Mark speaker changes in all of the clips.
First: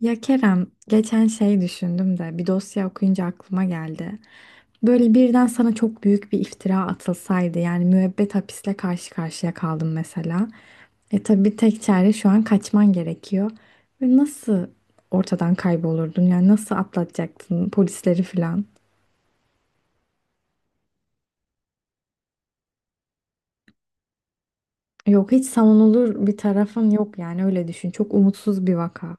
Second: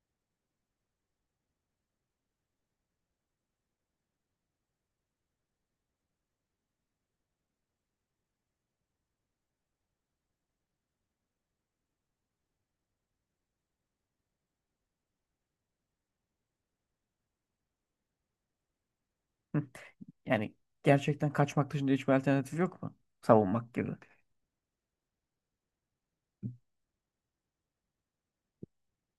Speaker 1: Ya Kerem, geçen şey düşündüm de bir dosya okuyunca aklıma geldi. Böyle birden sana çok büyük bir iftira atılsaydı yani müebbet hapisle karşı karşıya kaldım mesela. E tabii tek çare şu an kaçman gerekiyor. Ve nasıl ortadan kaybolurdun yani nasıl atlatacaktın polisleri falan?
Speaker 2: Hı. Yani gerçekten kaçmak dışında hiçbir alternatif yok mu? Savunmak gibi.
Speaker 1: Yok hiç savunulur bir tarafın yok yani öyle düşün. Çok umutsuz bir vaka.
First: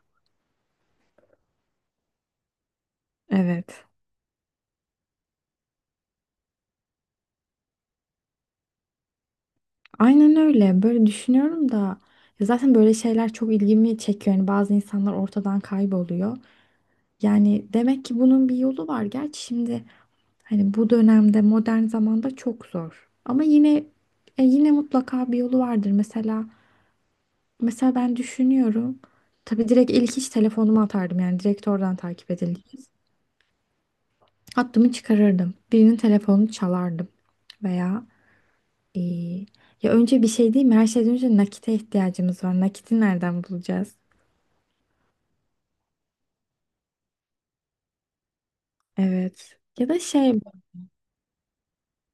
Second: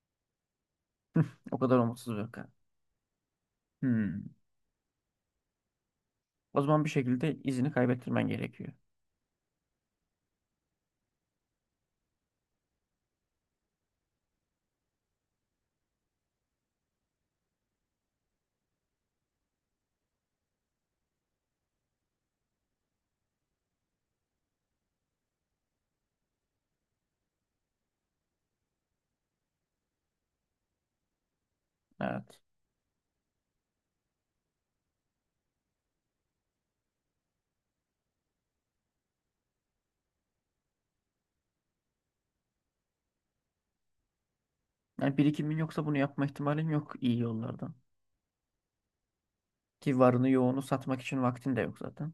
Speaker 2: O kadar umutsuz bir kan.
Speaker 1: Evet.
Speaker 2: Hmm. O zaman bir şekilde izini kaybettirmen gerekiyor.
Speaker 1: Aynen öyle. Böyle düşünüyorum da ya zaten böyle şeyler çok ilgimi çekiyor. Yani bazı insanlar ortadan kayboluyor. Yani demek ki bunun bir yolu var. Gerçi şimdi hani bu dönemde modern zamanda çok zor. Ama yine yine mutlaka bir yolu vardır. Mesela ben düşünüyorum. Tabii direkt ilk iş telefonumu atardım. Yani direkt oradan takip
Speaker 2: Evet.
Speaker 1: edileceğiz. Hattımı çıkarırdım. Birinin telefonunu çalardım veya İyi. Ya önce bir şey değil mi? Her şeyden önce nakite ihtiyacımız var. Nakiti nereden bulacağız?
Speaker 2: Yani birikimin yoksa bunu yapma ihtimalin yok iyi yollardan.
Speaker 1: Evet. Ya
Speaker 2: Ki
Speaker 1: da
Speaker 2: varını
Speaker 1: şey,
Speaker 2: yoğunu satmak için vaktin de yok zaten.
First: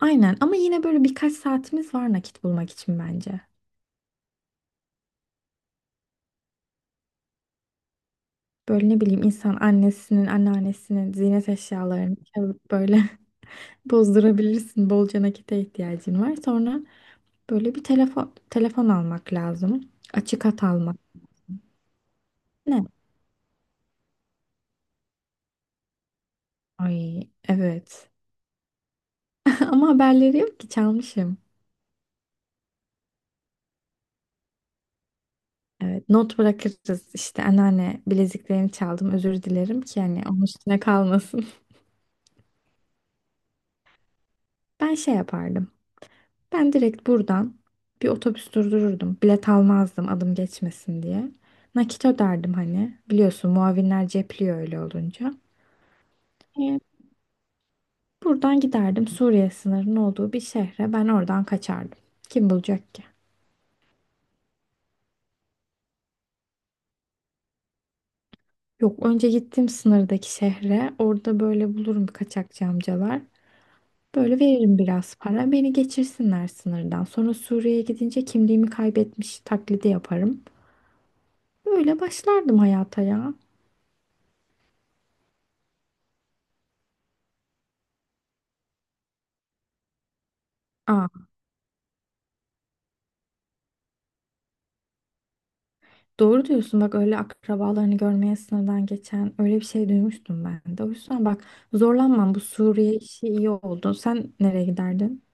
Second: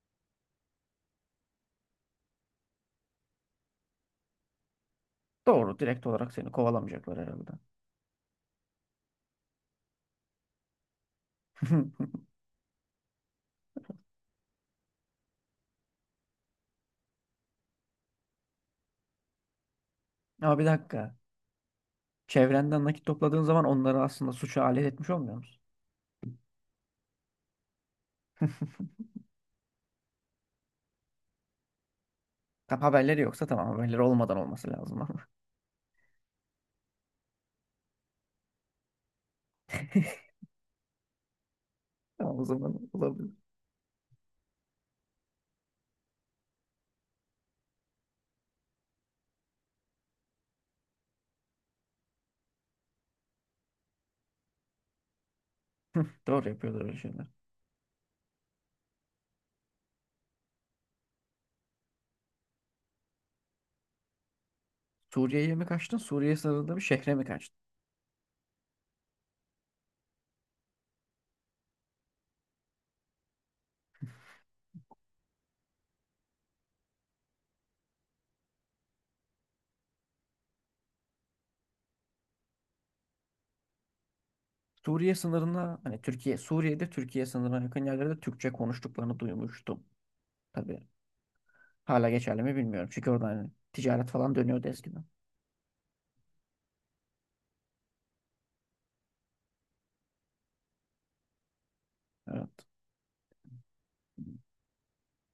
Speaker 1: aynen, ama yine böyle birkaç saatimiz var nakit bulmak için bence.
Speaker 2: Doğru. Direkt olarak seni kovalamayacaklar herhalde.
Speaker 1: Böyle ne bileyim insan annesinin, anneannesinin ziynet eşyalarını çalıp böyle bozdurabilirsin. Bolca nakite ihtiyacın var. Sonra böyle bir telefon almak lazım. Açık
Speaker 2: Ama
Speaker 1: hat
Speaker 2: bir
Speaker 1: almak.
Speaker 2: dakika. Çevrenden
Speaker 1: Ne?
Speaker 2: nakit topladığın zaman onları aslında suça alet etmiş olmuyor musun?
Speaker 1: Ay evet. Ama haberleri yok ki çalmışım.
Speaker 2: Tam haberleri yoksa tamam haberleri olmadan olması lazım ama.
Speaker 1: Evet, not bırakırız işte anneanne bileziklerini çaldım özür dilerim ki hani onun üstüne kalmasın.
Speaker 2: Tamam, o zaman olabilir.
Speaker 1: Ben şey yapardım. Ben direkt buradan bir otobüs durdururdum. Bilet almazdım adım geçmesin diye. Nakit öderdim hani. Biliyorsun muavinler cepliyor öyle olunca.
Speaker 2: Doğru
Speaker 1: Ee,
Speaker 2: yapıyorlar öyle şeyler.
Speaker 1: buradan giderdim Suriye sınırının olduğu bir şehre. Ben oradan kaçardım. Kim bulacak ki?
Speaker 2: Suriye'ye mi kaçtın? Suriye sınırında bir şehre mi kaçtın?
Speaker 1: Yok önce gittim sınırdaki şehre. Orada böyle bulurum kaçakçı amcalar. Böyle veririm biraz para. Beni geçirsinler sınırdan. Sonra Suriye'ye gidince kimliğimi kaybetmiş taklidi yaparım. Böyle başlardım hayata ya.
Speaker 2: Suriye sınırına hani Türkiye, Suriye'de Türkiye sınırına yakın yerlerde Türkçe konuştuklarını duymuştum. Tabii
Speaker 1: Aa,
Speaker 2: hala geçerli mi bilmiyorum. Çünkü orada hani ticaret falan dönüyordu eskiden.
Speaker 1: doğru diyorsun bak öyle akrabalarını görmeye sınırdan geçen öyle bir şey duymuştum ben de. O yüzden bak zorlanmam bu
Speaker 2: Evet.
Speaker 1: Suriye işi iyi oldu. Sen nereye giderdin?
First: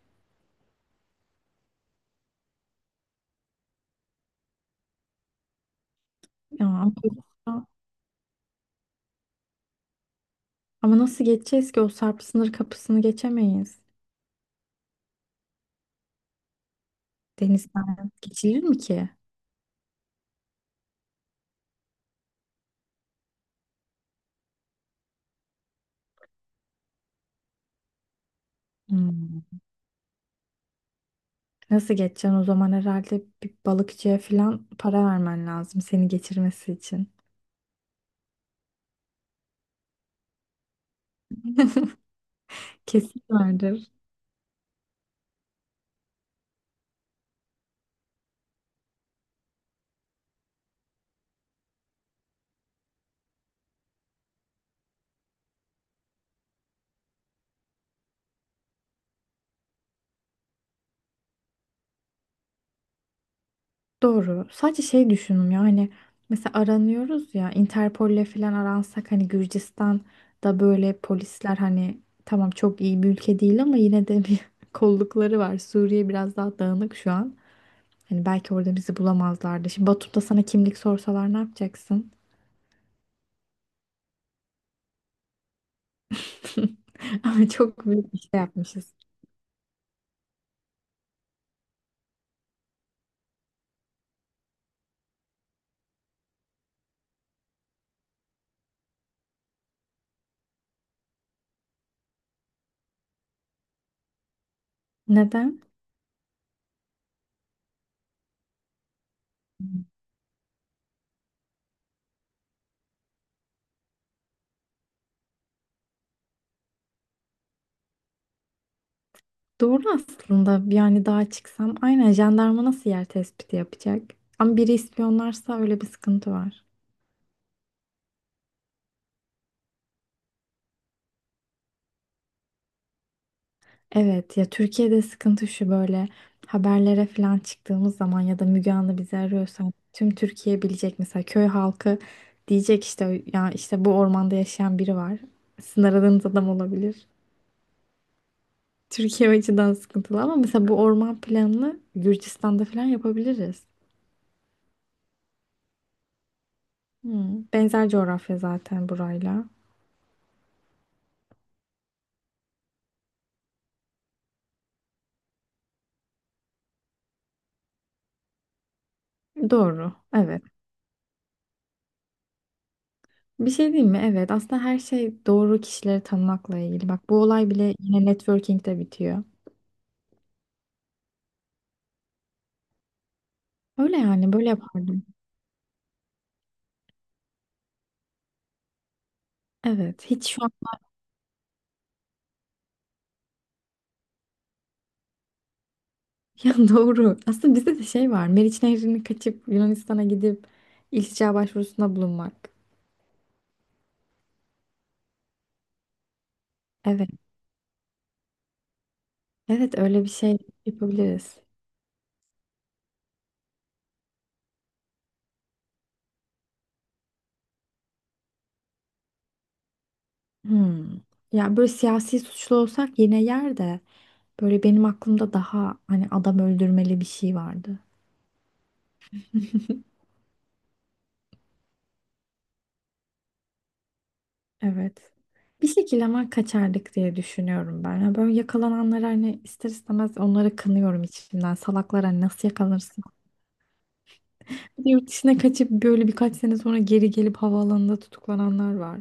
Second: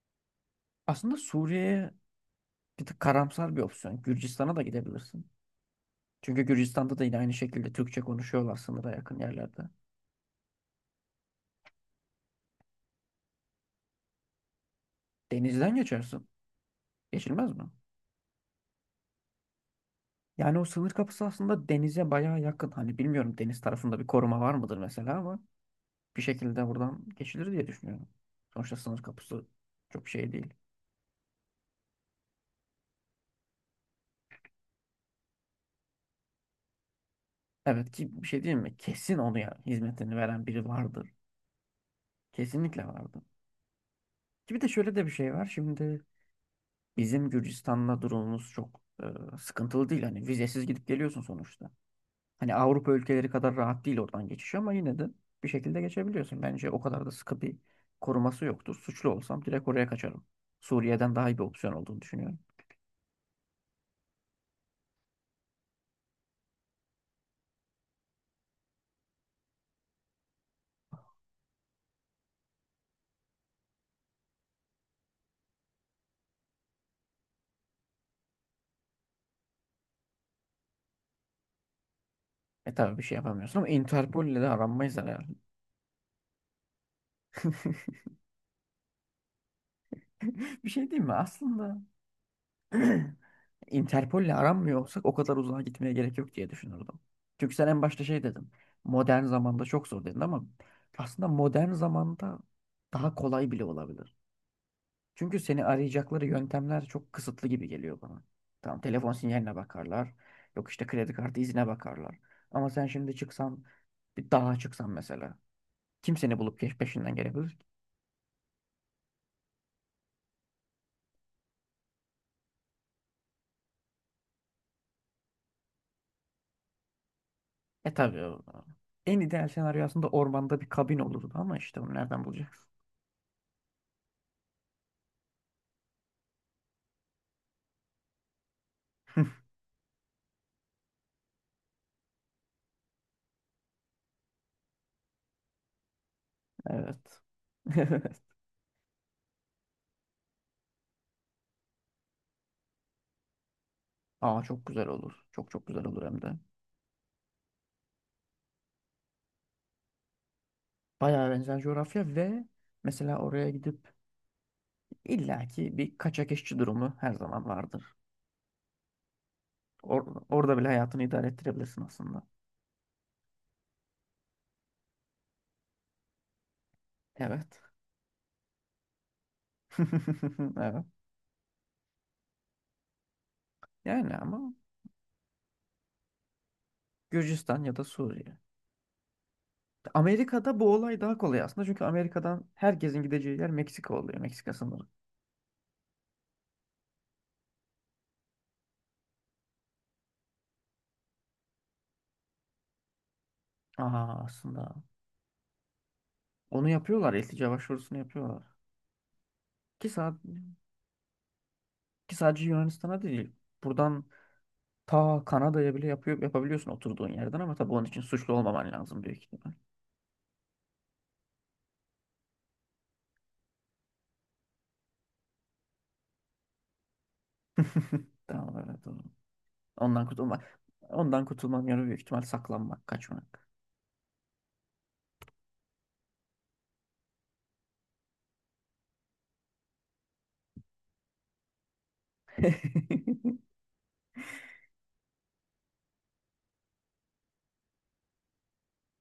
Speaker 2: Aslında Suriye'ye bir tık karamsar bir opsiyon. Gürcistan'a da gidebilirsin. Çünkü
Speaker 1: Ya, ama
Speaker 2: Gürcistan'da da yine aynı şekilde Türkçe konuşuyorlar sınıra yakın yerlerde.
Speaker 1: ama nasıl geçeceğiz ki o Sarp sınır kapısını geçemeyiz.
Speaker 2: Denizden geçersin. Geçilmez mi?
Speaker 1: Denizden geçilir mi ki?
Speaker 2: Yani o sınır kapısı aslında denize bayağı yakın. Hani bilmiyorum, deniz tarafında bir koruma var mıdır mesela, ama bir şekilde buradan geçilir diye düşünüyorum. Sonuçta sınır kapısı
Speaker 1: Hmm.
Speaker 2: çok şey değil.
Speaker 1: Nasıl geçeceksin o zaman herhalde bir balıkçıya falan para vermen lazım seni geçirmesi için.
Speaker 2: Evet ki bir şey değil mi? Kesin onu ya, hizmetini veren biri vardır. Kesinlikle vardır.
Speaker 1: Kesin vardır.
Speaker 2: Ki bir de şöyle de bir şey var. Şimdi bizim Gürcistan'la durumumuz çok sıkıntılı değil. Hani vizesiz gidip geliyorsun sonuçta. Hani Avrupa ülkeleri kadar rahat değil oradan geçiş, ama yine de bir şekilde geçebiliyorsun. Bence o kadar da sıkı bir koruması yoktur. Suçlu olsam direkt oraya kaçarım. Suriye'den daha iyi bir opsiyon olduğunu düşünüyorum.
Speaker 1: Doğru. Sadece şey düşündüm ya hani mesela aranıyoruz ya Interpol'le falan aransak hani Gürcistan'da böyle polisler, hani tamam, çok iyi bir ülke değil ama yine de bir kollukları var. Suriye biraz daha dağınık şu an. Hani belki orada bizi bulamazlardı. Şimdi Batum'da sana kimlik sorsalar ne yapacaksın?
Speaker 2: E tabii bir şey yapamıyorsun, ama Interpol ile de aranmayız herhalde.
Speaker 1: Ama çok büyük bir şey yapmışız.
Speaker 2: Bir şey diyeyim mi? Aslında Interpol'le aranmıyor olsak o kadar uzağa gitmeye gerek yok diye düşünürdüm. Çünkü sen en başta şey dedin. Modern zamanda çok zor dedin ama aslında modern zamanda daha kolay bile olabilir. Çünkü
Speaker 1: Neden?
Speaker 2: seni arayacakları yöntemler çok kısıtlı gibi geliyor bana. Tamam, telefon sinyaline bakarlar. Yok işte, kredi kartı izine bakarlar. Ama sen şimdi çıksan, bir dağa çıksan mesela. Kim seni bulup peşinden gelebilir ki?
Speaker 1: Doğru aslında, yani daha çıksam, aynen jandarma nasıl yer tespiti yapacak? Ama biri ispiyonlarsa öyle bir sıkıntı var.
Speaker 2: E tabii en ideal senaryo aslında ormanda bir kabin olurdu, ama işte onu nereden bulacak?
Speaker 1: Evet ya, Türkiye'de sıkıntı şu: böyle haberlere falan çıktığımız zaman ya da Müge Anlı bizi
Speaker 2: Evet.
Speaker 1: arıyorsa tüm Türkiye bilecek, mesela köy halkı diyecek işte ya işte bu ormanda yaşayan biri var. Sizin aradığınız adam olabilir.
Speaker 2: Evet.
Speaker 1: Türkiye o açıdan sıkıntılı ama mesela bu orman planını Gürcistan'da falan yapabiliriz.
Speaker 2: Aa, çok güzel olur. Çok çok güzel olur hem de.
Speaker 1: Hmm, benzer coğrafya zaten burayla.
Speaker 2: Bayağı benzer coğrafya ve mesela oraya gidip illaki bir kaçak işçi durumu her zaman vardır.
Speaker 1: Doğru. Evet.
Speaker 2: Orada bile hayatını idare ettirebilirsin aslında.
Speaker 1: Bir şey diyeyim mi? Evet, aslında her şey doğru kişileri tanımakla ilgili. Bak bu olay
Speaker 2: Evet.
Speaker 1: bile yine networking'de bitiyor.
Speaker 2: Evet.
Speaker 1: Öyle
Speaker 2: Yani
Speaker 1: yani böyle
Speaker 2: ama
Speaker 1: yapardım.
Speaker 2: Gürcistan ya da Suriye.
Speaker 1: Evet, hiç şu an
Speaker 2: Amerika'da bu olay daha kolay aslında. Çünkü Amerika'dan herkesin gideceği yer Meksika oluyor. Meksika sınırı.
Speaker 1: ya doğru. Aslında bizde de şey var: Meriç Nehri'ni kaçıp Yunanistan'a gidip iltica başvurusunda bulunmak.
Speaker 2: Aa, aslında. Onu
Speaker 1: Evet,
Speaker 2: yapıyorlar. İltica başvurusunu yapıyorlar.
Speaker 1: evet
Speaker 2: Ki,
Speaker 1: öyle bir
Speaker 2: sa-
Speaker 1: şey yapabiliriz.
Speaker 2: ki sadece Yunanistan'a değil. Buradan ta Kanada'ya bile yapıyor, yapabiliyorsun oturduğun yerden, ama tabii onun için suçlu olmaman lazım büyük ihtimal.
Speaker 1: Hmm. Ya böyle siyasi suçlu olsak yine yer de, böyle benim aklımda daha hani adam öldürmeli bir şey vardı.
Speaker 2: Tamam, evet, doğru. Ondan kurtulmak. Ondan kurtulmanın yolu büyük ihtimal saklanmak, kaçmak.
Speaker 1: Evet. Bir şekilde ama kaçardık diye düşünüyorum ben. Yani böyle yakalananları hani ister istemez onları kınıyorum içimden. Salaklar hani nasıl yakalanırsın? Bir de yurt dışına kaçıp böyle birkaç sene sonra geri gelip havaalanında tutuklananlar var.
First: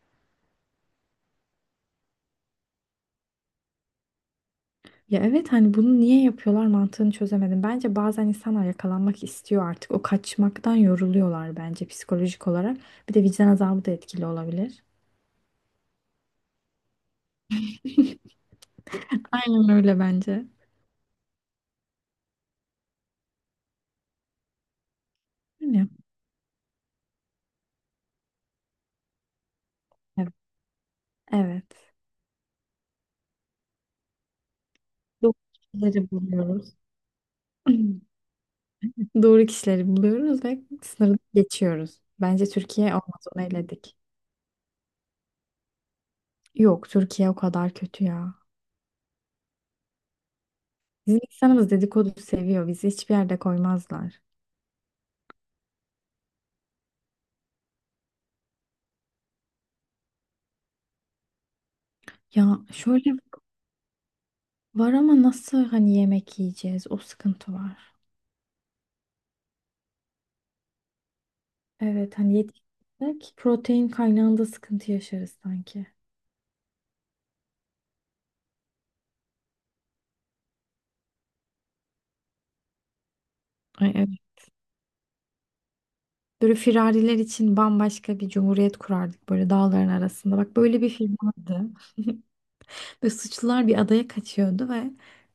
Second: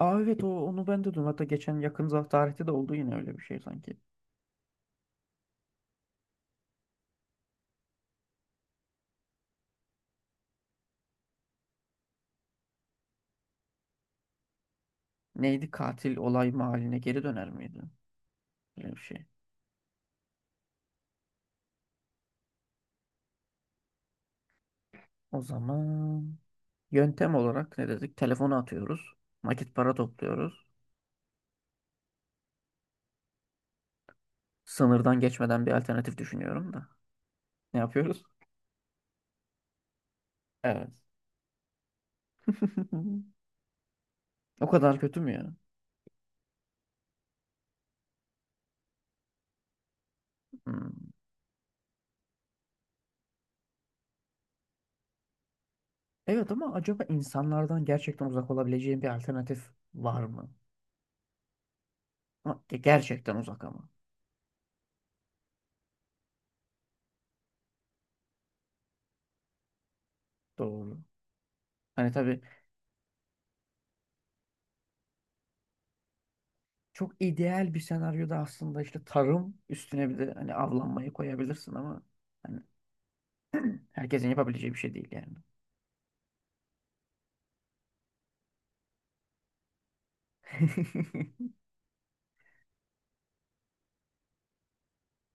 Speaker 2: Aa evet, o onu ben de duydum. Hatta geçen yakın tarihte de oldu yine öyle bir şey sanki.
Speaker 1: Ya evet, hani bunu niye yapıyorlar mantığını çözemedim. Bence bazen insanlar yakalanmak istiyor artık. O kaçmaktan yoruluyorlar bence psikolojik olarak. Bir de vicdan azabı da etkili olabilir.
Speaker 2: Neydi, katil olay mahalline geri döner miydi? Öyle bir şey.
Speaker 1: Aynen öyle bence.
Speaker 2: O
Speaker 1: Bilmiyorum.
Speaker 2: zaman yöntem olarak ne dedik? Telefonu atıyoruz. Nakit para
Speaker 1: Evet.
Speaker 2: topluyoruz.
Speaker 1: Evet.
Speaker 2: Sınırdan
Speaker 1: Doğru
Speaker 2: geçmeden bir
Speaker 1: kişileri
Speaker 2: alternatif düşünüyorum
Speaker 1: buluyoruz.
Speaker 2: da. Ne yapıyoruz?
Speaker 1: Doğru kişileri buluyoruz ve
Speaker 2: Evet.
Speaker 1: sınırı geçiyoruz. Bence Türkiye olmaz, onu eledik.
Speaker 2: O kadar kötü mü ya?
Speaker 1: Yok Türkiye o kadar kötü ya.
Speaker 2: Hmm.
Speaker 1: Bizim insanımız dedikodu seviyor. Bizi hiçbir yerde koymazlar.
Speaker 2: Evet, ama acaba insanlardan gerçekten uzak olabileceğin bir alternatif var mı?
Speaker 1: Ya
Speaker 2: Ama
Speaker 1: şöyle
Speaker 2: gerçekten uzak ama.
Speaker 1: var ama nasıl hani yemek yiyeceğiz? O sıkıntı var.
Speaker 2: Doğru. Hani
Speaker 1: Evet, hani
Speaker 2: tabii
Speaker 1: yetiştirsek protein kaynağında sıkıntı yaşarız sanki.
Speaker 2: çok ideal bir senaryoda aslında işte tarım üstüne bir de hani avlanmayı koyabilirsin, ama hani
Speaker 1: Ay, evet.
Speaker 2: herkesin yapabileceği bir şey değil yani.
Speaker 1: Böyle firariler için bambaşka bir cumhuriyet kurardık böyle dağların arasında. Bak böyle bir film vardı. Ve suçlular bir adaya kaçıyordu ve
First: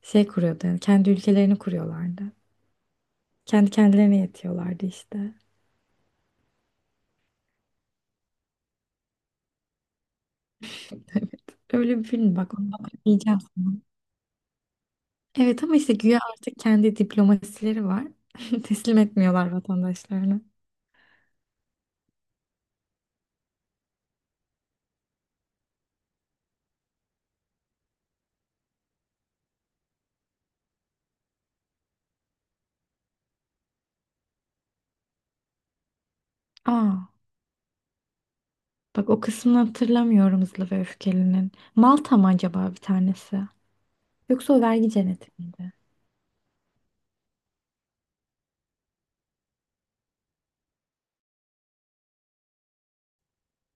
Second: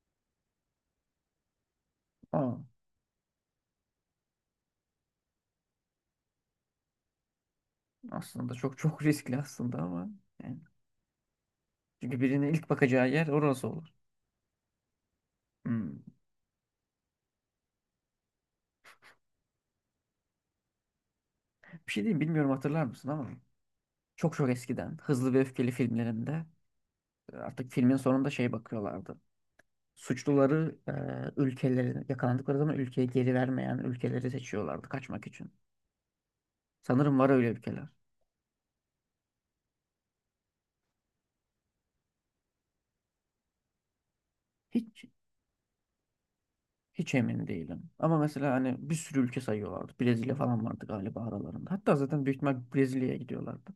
Speaker 1: şey kuruyordu, yani kendi ülkelerini kuruyorlardı.
Speaker 2: Aa,
Speaker 1: Kendi kendilerine yetiyorlardı işte.
Speaker 2: aslında çok çok riskli aslında, ama yani
Speaker 1: Evet. Öyle bir
Speaker 2: çünkü
Speaker 1: film
Speaker 2: birinin
Speaker 1: bak,
Speaker 2: ilk
Speaker 1: onu bak
Speaker 2: bakacağı yer
Speaker 1: diyeceğim
Speaker 2: orası
Speaker 1: sana.
Speaker 2: olur.
Speaker 1: Evet ama işte
Speaker 2: Hmm.
Speaker 1: güya artık kendi diplomasileri var. Teslim etmiyorlar vatandaşlarını.
Speaker 2: Bir şey diyeyim, bilmiyorum hatırlar mısın ama çok çok eskiden Hızlı ve Öfkeli filmlerinde artık filmin sonunda şey bakıyorlardı. Suçluları ülkelerine yakalandıkları zaman ülkeye geri vermeyen ülkeleri seçiyorlardı kaçmak için.
Speaker 1: Aa,
Speaker 2: Sanırım var öyle ülkeler.
Speaker 1: bak o kısmını hatırlamıyorum Hızlı ve Öfkeli'nin. Malta mı acaba bir tanesi? Yoksa o vergi
Speaker 2: Hiç
Speaker 1: cenneti miydi?
Speaker 2: hiç emin değilim. Ama mesela hani bir sürü ülke sayıyorlardı. Brezilya falan vardı galiba aralarında. Hatta zaten büyük ihtimal Brezilya'ya gidiyorlardı.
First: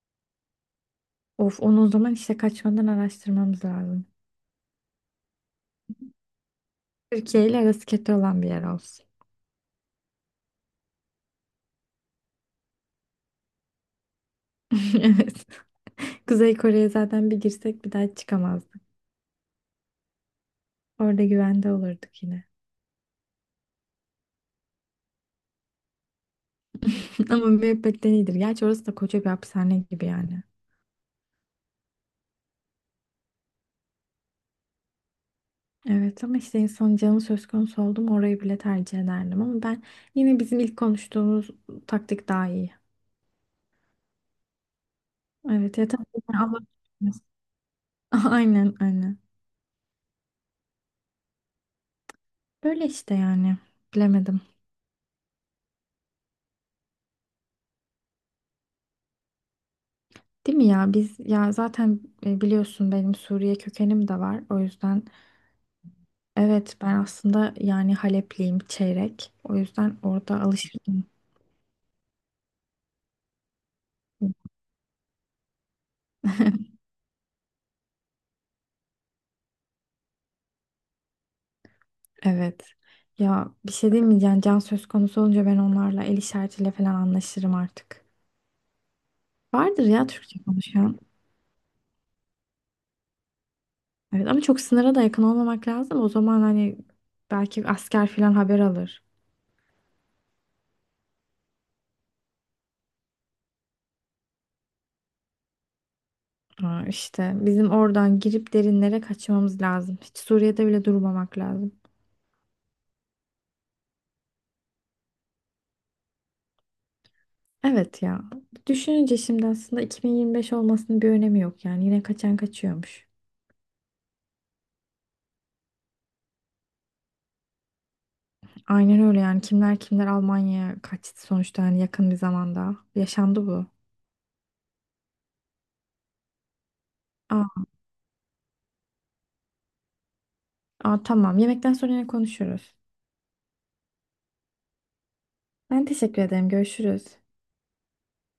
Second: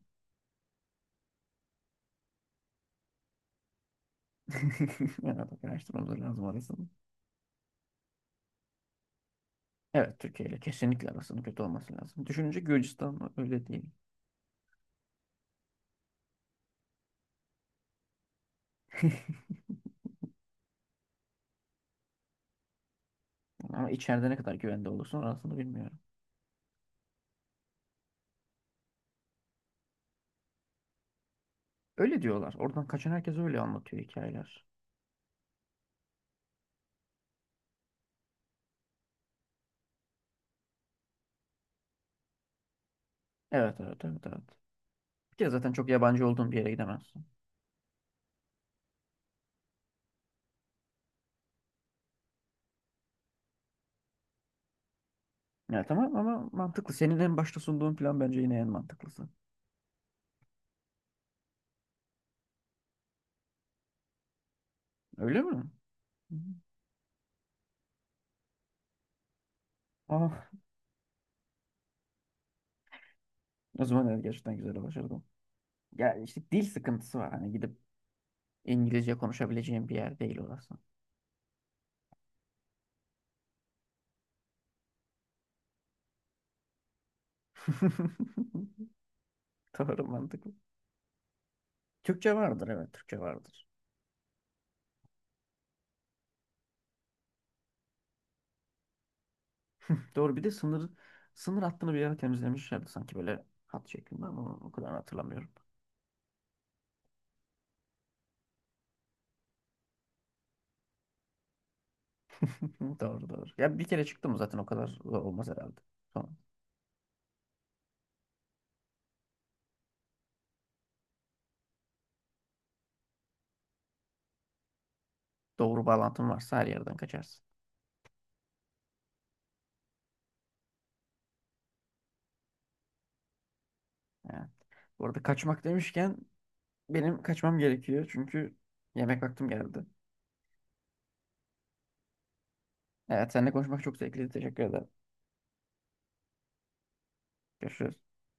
Speaker 1: Of, onu o zaman işte kaçmadan araştırmamız lazım.
Speaker 2: Yani bak, araştırmamız lazım arasını.
Speaker 1: Türkiye ile arası kötü olan bir yer olsun.
Speaker 2: Evet, Türkiye ile kesinlikle arasının kötü olması lazım. Düşününce Gürcistan öyle değil.
Speaker 1: Evet. Kuzey Kore'ye zaten bir girsek bir daha çıkamazdık. Orada güvende olurduk yine.
Speaker 2: Ama içeride ne kadar güvende olursun orasını bilmiyorum.
Speaker 1: Ama müebbetten iyidir. Gerçi orası da koca bir hapishane gibi yani.
Speaker 2: Öyle diyorlar. Oradan kaçan herkes öyle anlatıyor hikayeler.
Speaker 1: Evet ama işte insan canı söz konusu oldu mu orayı bile tercih ederdim. Ama ben yine bizim ilk konuştuğumuz taktik daha iyi.
Speaker 2: Evet, evet, evet, evet. Bir kere zaten
Speaker 1: Evet
Speaker 2: çok
Speaker 1: yeter.
Speaker 2: yabancı olduğun bir
Speaker 1: Allah
Speaker 2: yere
Speaker 1: korusun.
Speaker 2: gidemezsin.
Speaker 1: Aynen aynen. Böyle işte yani. Bilemedim.
Speaker 2: Ya tamam, ama mantıklı. Senin en başta sunduğun plan bence yine en mantıklısı.
Speaker 1: Değil mi ya? Biz ya zaten biliyorsun benim Suriye kökenim de var. O yüzden.
Speaker 2: Öyle mi? Hı hı.
Speaker 1: Evet, ben aslında yani Halepliyim çeyrek. O yüzden orada
Speaker 2: Ah,
Speaker 1: alışırdım.
Speaker 2: o zaman evet, gerçekten güzel başardım. Ya işte dil sıkıntısı var. Hani gidip İngilizce konuşabileceğim bir yer değil orası.
Speaker 1: Evet. Ya bir şey diyeyim mi? Yani can söz konusu olunca ben onlarla el işaretiyle falan anlaşırım artık. Vardır
Speaker 2: Doğru,
Speaker 1: ya Türkçe
Speaker 2: mantıklı.
Speaker 1: konuşan.
Speaker 2: Türkçe vardır, evet, Türkçe vardır.
Speaker 1: Evet ama çok sınıra da yakın olmamak lazım. O zaman hani belki asker falan haber alır.
Speaker 2: Doğru, bir de sınır hattını bir yere temizlemişlerdi sanki böyle hat şeklinde, ama o kadar hatırlamıyorum.
Speaker 1: Ha, işte bizim oradan girip derinlere kaçmamız lazım. Hiç Suriye'de bile durmamak lazım.
Speaker 2: Doğru, doğru. Ya bir kere çıktım zaten, o kadar zor olmaz herhalde.
Speaker 1: Evet ya. Düşününce şimdi aslında 2025 olmasının bir önemi yok yani. Yine kaçan kaçıyormuş.
Speaker 2: Doğru, bağlantın varsa her yerden kaçarsın.
Speaker 1: Aynen öyle yani, kimler kimler Almanya'ya kaçtı sonuçta yani yakın bir zamanda. Yaşandı bu.
Speaker 2: Evet. Bu arada, kaçmak demişken, benim kaçmam
Speaker 1: Aa,
Speaker 2: gerekiyor. Çünkü yemek vaktim geldi.
Speaker 1: aa, tamam, yemekten sonra yine konuşuruz.
Speaker 2: Evet, seninle konuşmak çok zevkliydi. Teşekkür ederim.
Speaker 1: Ben teşekkür ederim. Görüşürüz.
Speaker 2: Görüşürüz.